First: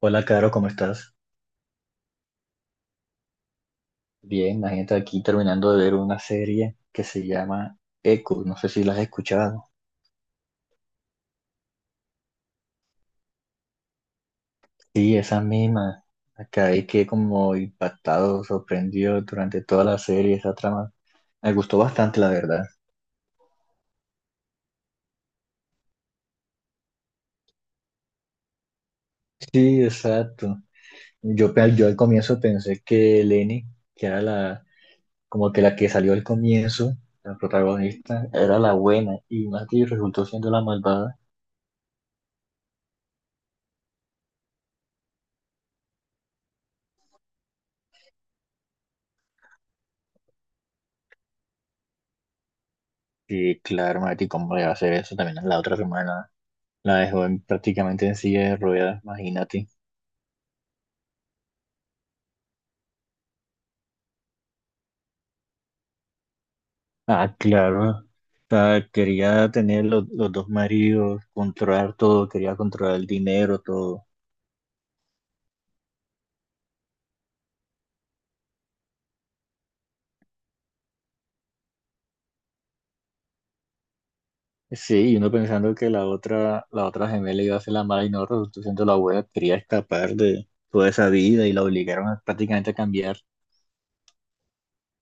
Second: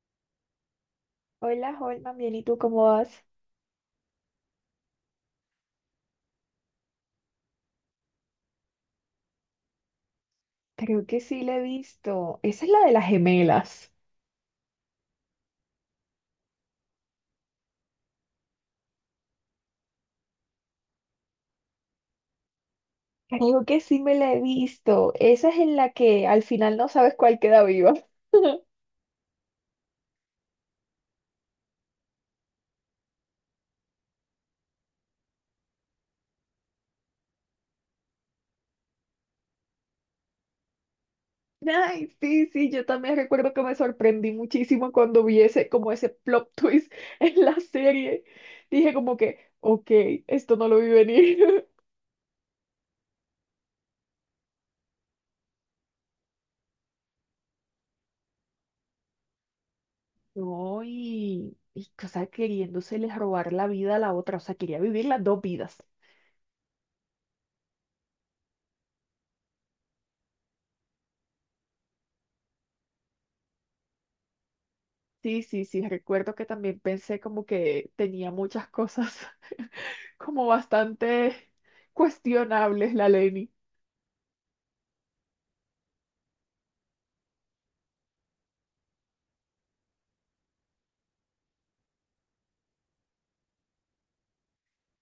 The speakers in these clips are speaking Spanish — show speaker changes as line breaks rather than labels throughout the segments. Hola, Caro, ¿cómo estás?
Hola, Holman, bien, ¿y tú cómo vas?
Bien, imagínate aquí terminando de ver una serie que se llama Echo, no sé si la has escuchado.
Creo que sí la he visto. Esa es la de las gemelas.
Sí, esa misma. Acabé que como impactado, sorprendido durante toda la serie, esa trama. Me gustó bastante, la verdad.
Creo que sí me la he visto. Esa es en la que al final no sabes cuál queda viva.
Sí, exacto. Yo al comienzo pensé que Lenny, que era la, como que la que salió al comienzo, la protagonista, era la buena y Mati resultó siendo la malvada.
Ay, sí, sí, yo también recuerdo que me sorprendí muchísimo cuando vi ese, como ese plot twist en la serie. Dije como que, ok, esto no lo vi venir.
Sí, claro, Mati, ¿cómo le va a hacer eso también a la otra hermana? La dejó prácticamente en silla de ruedas, imagínate.
No, y o sea, queriéndosele robar la vida a la otra, o sea, quería vivir las dos vidas.
Ah, claro. O sea, quería tener los dos maridos, controlar todo, quería controlar el dinero, todo.
Sí, sí, sí, recuerdo que también pensé como que tenía muchas cosas como bastante cuestionables la Leni.
Sí, y uno pensando que la otra gemela iba a ser la mala y no resultó siendo la buena, quería escapar de toda esa vida y la obligaron prácticamente a cambiar.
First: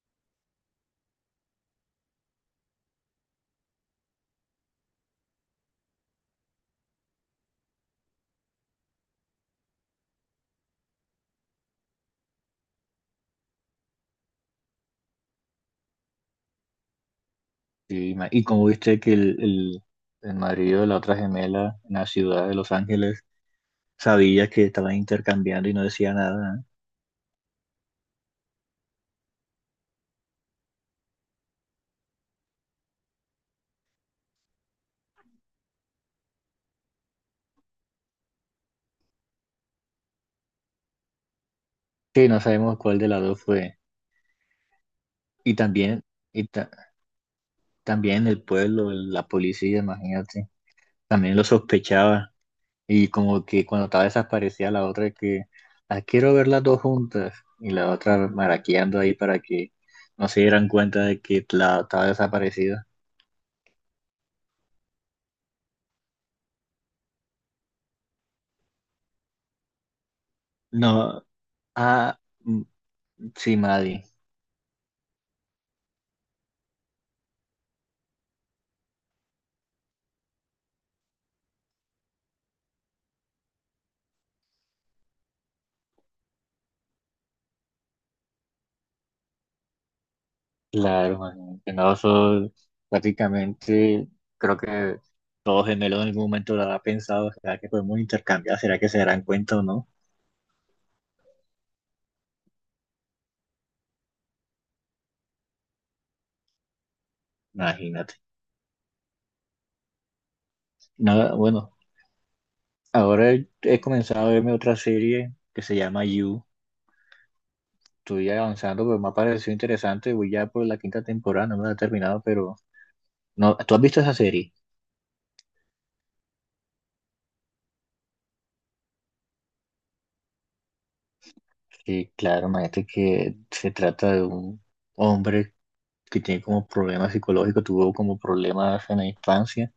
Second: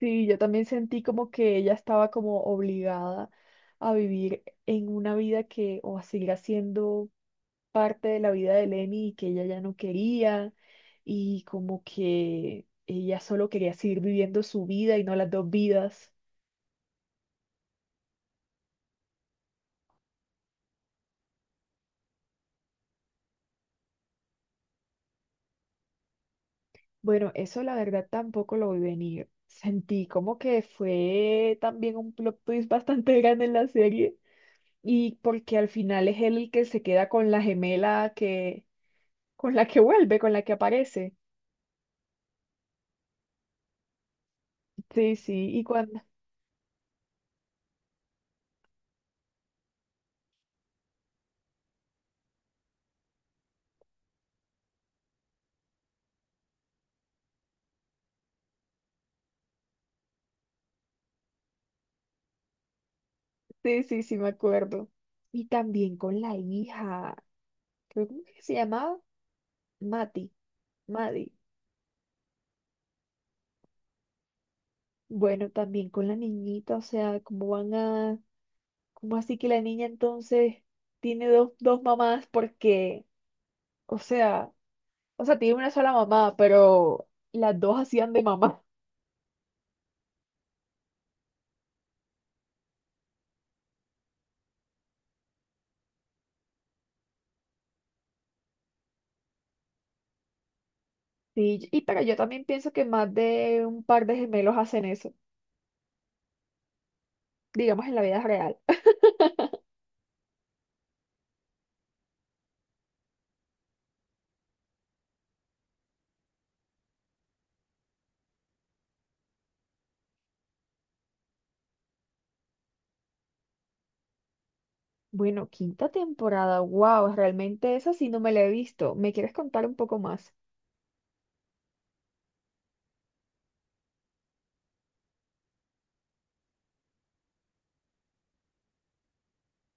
Sí, yo también sentí como que ella estaba como obligada a vivir en una vida que, o a seguir haciendo parte de la vida de Lenny y que ella ya no quería, y como que ella solo quería seguir viviendo su vida y no las dos vidas.
Sí, Y, como viste que el marido de la otra gemela en la ciudad de Los Ángeles sabía que estaban intercambiando y no decía nada, ¿eh?
Bueno, eso la verdad tampoco lo vi venir. Sentí como que fue también un plot twist bastante grande en la serie y porque al final es él el que se queda con la gemela que con la que vuelve, con la que aparece.
Sí, no sabemos cuál de las dos fue.
Sí,
Y
sí, y cuando
también, y ta- también el pueblo, la policía, imagínate, también lo sospechaba. Y como que cuando estaba desaparecida la otra que, "Ah, quiero ver las dos juntas". Y la otra maraqueando ahí para que no se dieran cuenta de que la estaba desaparecida.
sí, sí, sí me acuerdo. Y también con la hija, creo que se llamaba Mati,
No,
Madi.
ah, mm, sí, Maddie.
Bueno, también con la niñita, o sea, cómo van a, cómo así que la niña entonces tiene dos, dos mamás porque o sea, o sea, tiene una sola mamá, pero las dos hacían de mamá.
Claro, imagínate, no, eso prácticamente creo que todos gemelos en algún momento lo habrá pensado. ¿Será que podemos intercambiar? ¿Será que se darán cuenta o no?
Sí, y pero yo también pienso que más de un par de gemelos hacen eso, digamos en la
Imagínate.
vida real.
Nada, bueno. Ahora he comenzado a verme otra serie que se llama You. Estoy avanzando, pero me ha parecido interesante. Voy ya por la quinta temporada, no me la he terminado, pero no, ¿tú has visto esa serie?
Bueno, quinta temporada, wow, realmente esa sí no me la he visto. ¿Me quieres contar un poco más?
Sí, claro, imagínate que se trata de un hombre que tiene como problemas psicológicos, tuvo como problemas en la infancia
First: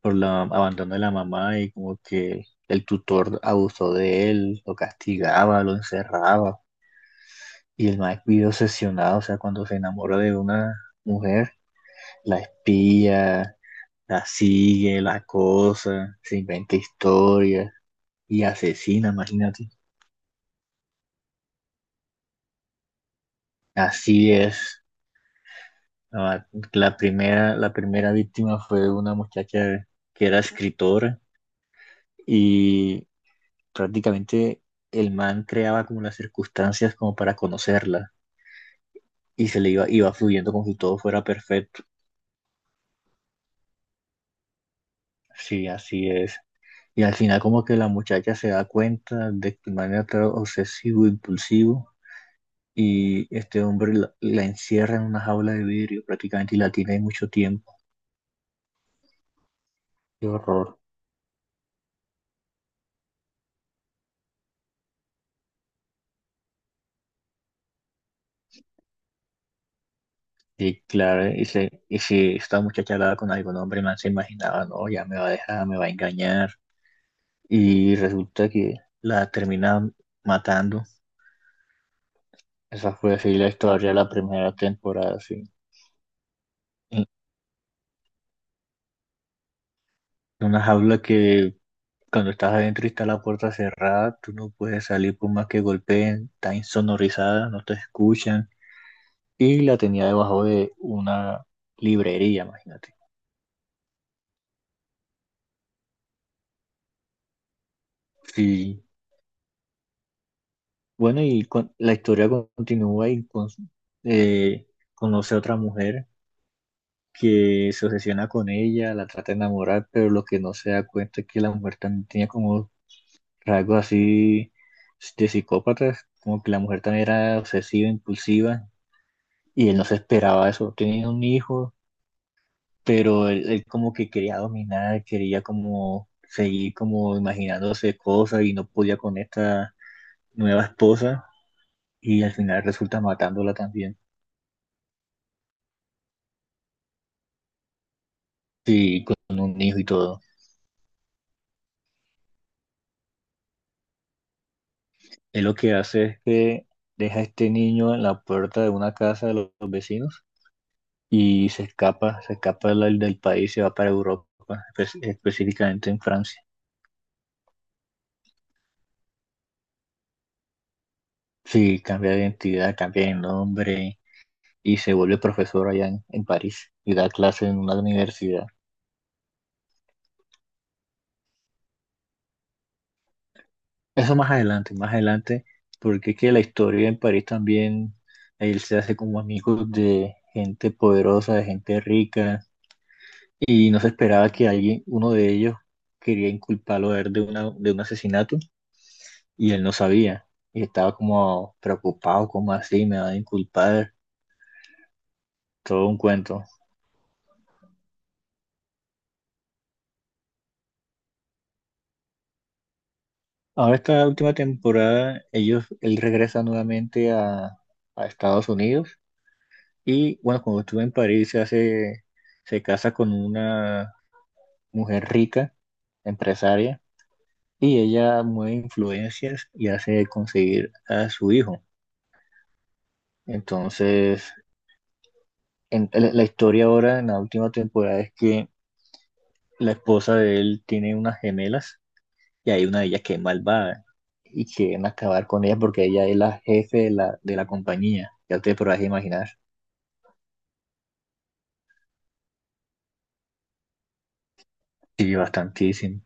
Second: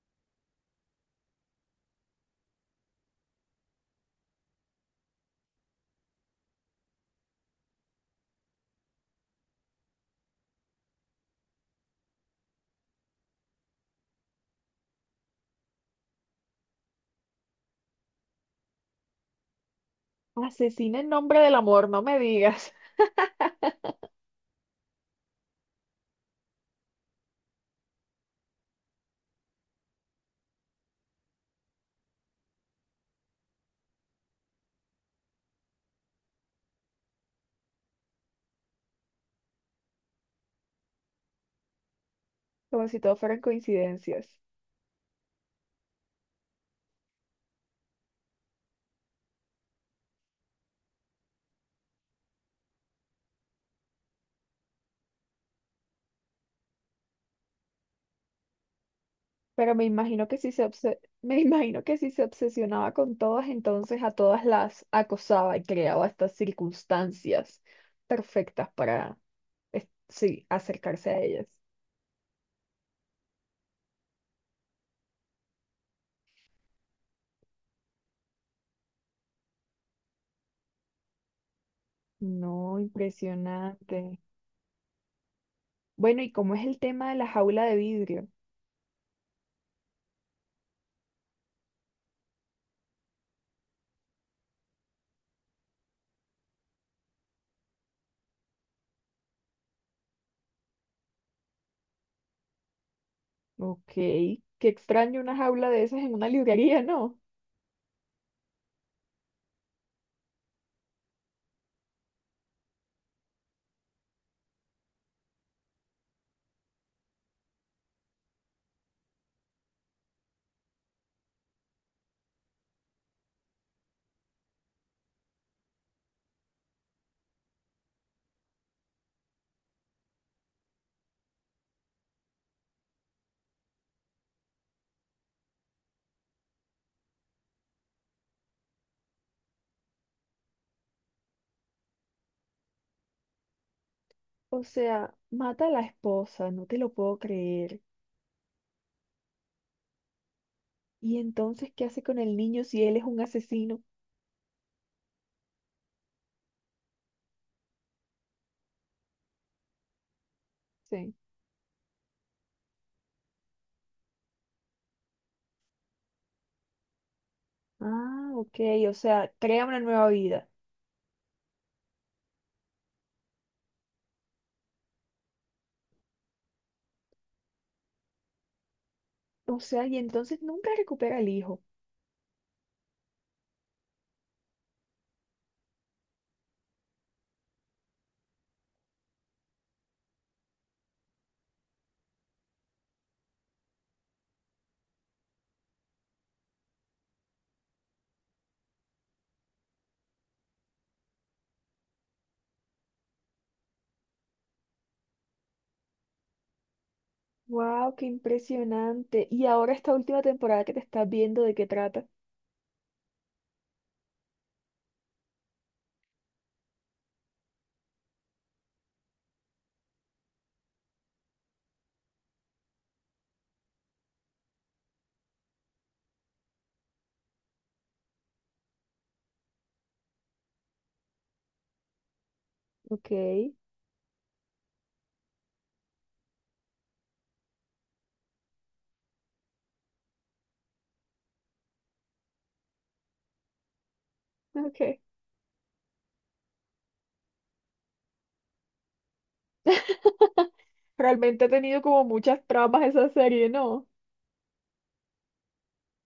por la abandono de la mamá y como que el tutor abusó de él, lo castigaba, lo encerraba y el más vive obsesionado. O sea, cuando se enamora de una mujer, la espía, la sigue, la cosa, se inventa historias y asesina, imagínate.
Asesina en nombre del amor, no me digas.
Así es. La, la primera víctima fue una muchacha que era escritora y prácticamente el man creaba como las circunstancias como para conocerla y se le iba fluyendo como si todo fuera perfecto.
Como si todo fueran coincidencias.
Sí, así es. Y al final como que la muchacha se da cuenta de que el man era tan obsesivo, impulsivo y este hombre la encierra en una jaula de vidrio prácticamente y la tiene mucho tiempo.
Pero me imagino
Qué
que si
horror.
me imagino que si se obsesionaba con todas, entonces a todas las acosaba y creaba estas circunstancias perfectas para sí,
Y
acercarse a
claro,
ellas.
y si esta muchacha hablaba con algún hombre, más se imaginaba, no, ya me va a dejar, me va a engañar. Y resulta que la termina matando.
No,
Esa fue así la historia de la
impresionante.
primera temporada, sí.
Bueno, ¿y cómo es el
En
tema de la jaula de vidrio?
una jaula que cuando estás adentro y está la puerta cerrada, tú no puedes salir por más que golpeen, está insonorizada, no te escuchan, y la tenía debajo de una librería, imagínate.
Ok, qué extraño una jaula de esas en una librería, ¿no?
Sí. Bueno, y la historia continúa y eh, conoce a otra mujer que se obsesiona con ella, la trata de enamorar, pero lo que no se da cuenta es que la mujer también tenía como rasgos así de psicópatas, como que la mujer también era obsesiva, impulsiva, y él no se esperaba eso. Tenía un hijo, pero él como que quería dominar, quería como seguir como imaginándose cosas y no podía con esta nueva esposa y al final resulta matándola también,
O sea, mata a la esposa, no te lo puedo creer.
sí, con un hijo y todo.
¿Y entonces qué hace con el niño si él es un asesino?
Él lo que hace es que deja a este niño en la puerta de una casa de los vecinos
Sí.
y se escapa del país, se va para Europa, específicamente en Francia.
Ah, ok, o sea, crea una nueva vida.
Sí, cambia de identidad, cambia de nombre y se vuelve profesor allá en París y da clases en una universidad.
O sea, y entonces nunca recupera al hijo.
Eso más adelante, porque es que la historia en París también, él se hace como amigos de gente poderosa, de gente rica, y no se esperaba que alguien, uno de ellos, quería inculparlo a él de una, de un asesinato, y él no sabía, y estaba como preocupado, como así, me va a inculpar, todo un cuento.
Wow, qué impresionante. Y ahora esta última temporada que te estás viendo, ¿de qué trata?
Ahora esta última temporada, ellos, él regresa nuevamente a Estados Unidos, y bueno, cuando estuvo en París se hace, se casa con una mujer rica, empresaria, y ella mueve influencias y hace conseguir a su hijo.
Ok,
Entonces, la historia ahora en la última temporada es que la esposa de él tiene unas gemelas y hay una de ellas que es malvada y quieren
ok.
acabar con ella porque ella es la jefe de la compañía. Ya te podrás imaginar.
Realmente ha tenido como muchas tramas esa serie, ¿no?
Sí, bastantísimo.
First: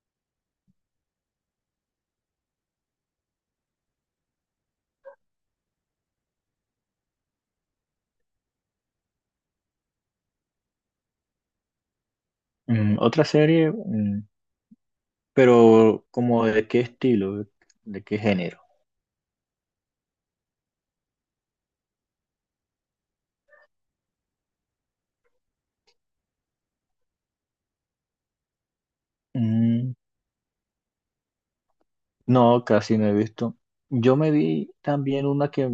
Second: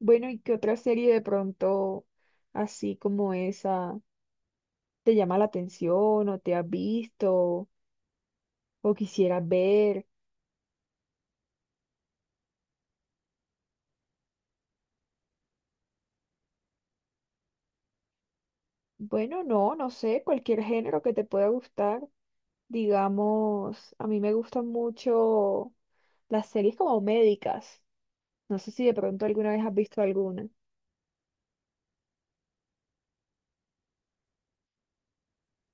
Bueno, ¿y qué otra serie de pronto así como esa te llama la atención o te has visto o quisieras ver?
Mm, otra serie, mm, pero como de qué estilo, de qué género.
Bueno, no, no sé, cualquier género que te pueda gustar. Digamos, a mí me gustan mucho las series como médicas. No sé si de pronto alguna vez has
Mm,
visto alguna.
no, casi no he visto. Yo me vi también una que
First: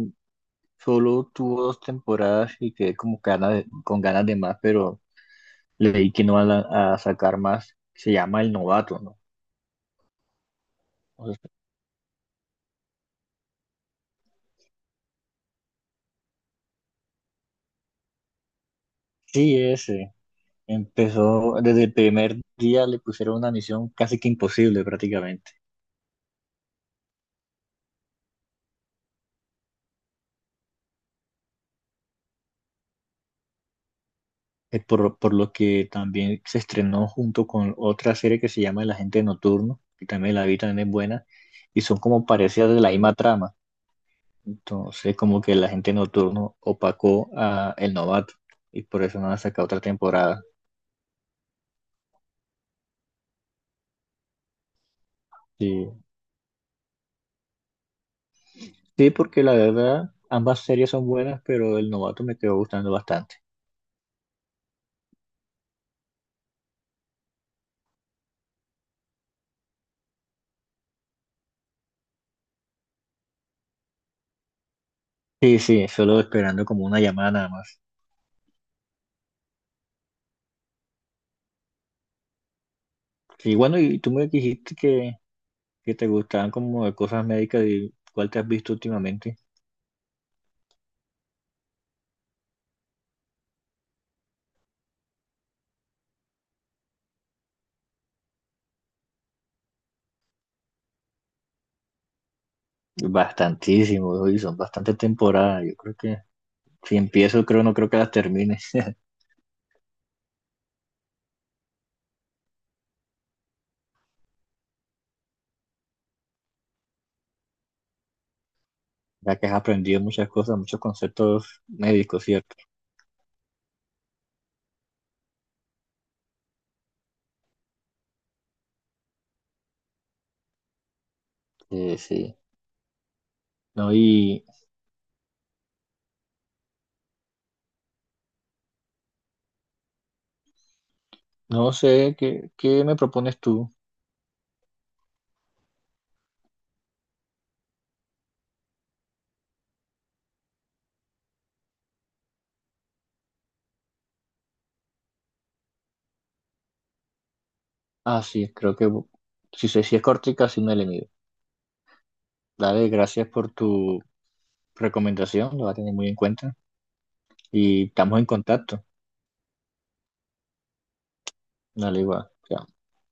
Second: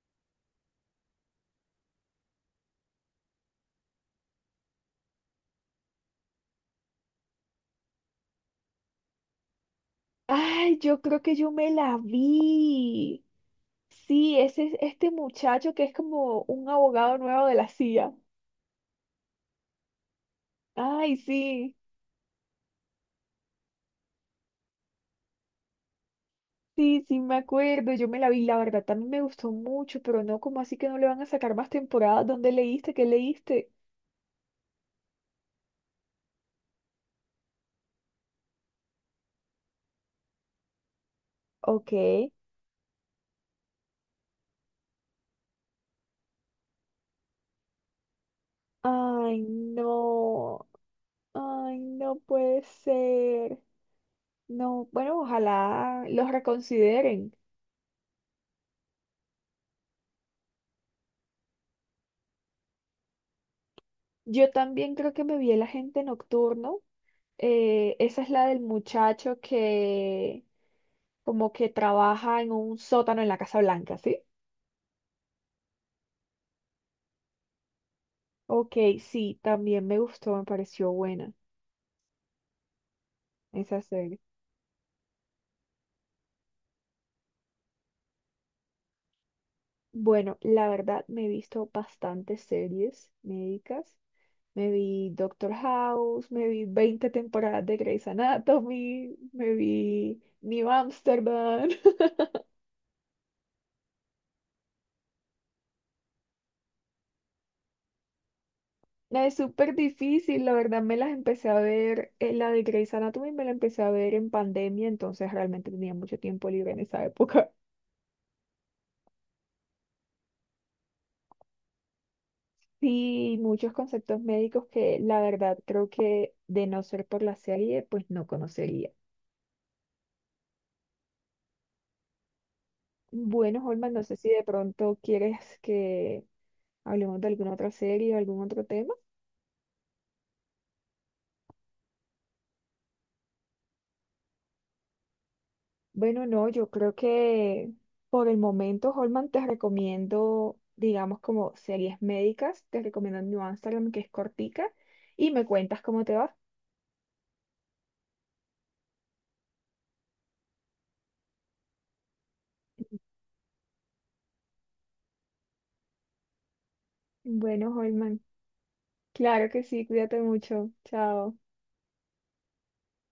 solo tuvo dos temporadas y quedé como con ganas de más, pero leí que no van a sacar más. Se llama El Novato, ¿no?
Ay, yo creo
O
que yo
sea,
me la vi. Sí, ese es este muchacho que es como un abogado nuevo de la CIA.
sí, ese.
Ay,
Empezó
sí,
desde el primer día, le pusieron una misión casi que imposible prácticamente.
sí, sí, me acuerdo. Yo me la vi, la verdad, también me gustó mucho, pero no, como así que no le van a sacar más temporadas? ¿Dónde leíste? ¿Qué leíste?
Es por lo que también se estrenó junto con otra serie que se llama El Agente Nocturno, que también la vi, también es buena, y
Ok.
son como parecidas de la misma trama. Entonces, como que la gente nocturno opacó a El Novato y por eso no han
Ay,
sacado otra temporada.
no. Ay, no puede ser. No, bueno,
Sí.
ojalá los reconsideren.
Sí, porque la verdad, ambas series son buenas, pero El Novato me quedó gustando bastante.
Yo también creo que me vi el agente nocturno. Esa es la del muchacho que como que trabaja en un sótano en la Casa Blanca, ¿sí?
Sí, sí, solo esperando como una llamada nada más.
Ok, sí, también me gustó, me pareció buena
Sí, bueno,
esa
y tú
serie.
me dijiste que te gustaban como de cosas médicas y cuál te has visto últimamente.
Bueno, la verdad me he visto bastantes series médicas. Me vi Doctor House, me vi 20 temporadas de Grey's Anatomy, me vi New Amsterdam.
Bastantísimo, y son bastantes temporadas. Yo creo que si empiezo, creo, no creo que las termine.
La es súper difícil, la verdad me las empecé a ver, la de Grey's Anatomy me la empecé a ver en pandemia, entonces realmente tenía mucho tiempo libre en esa época.
Ya que has aprendido muchas cosas, muchos conceptos médicos, ¿cierto?
Sí, muchos conceptos médicos que la verdad creo que de no ser por la serie, pues no conocería.
Sí, sí.
Bueno,
No,
Holman, no sé si de
y
pronto quieres que hablemos de alguna otra serie o algún otro tema.
no sé, ¿qué, qué me propones tú?
Bueno, no, yo creo que por el momento, Holman, te recomiendo, digamos, como series médicas, te recomiendo New Amsterdam, que es cortica, y me cuentas cómo te va.
Ah, sí, creo que si, sé, si es cortica, sí me le mido. Dale, gracias por tu recomendación, lo va a tener muy en cuenta.
Bueno,
Y estamos
Holman,
en contacto.
claro que sí, cuídate mucho. Chao.
Dale, igual. Chao.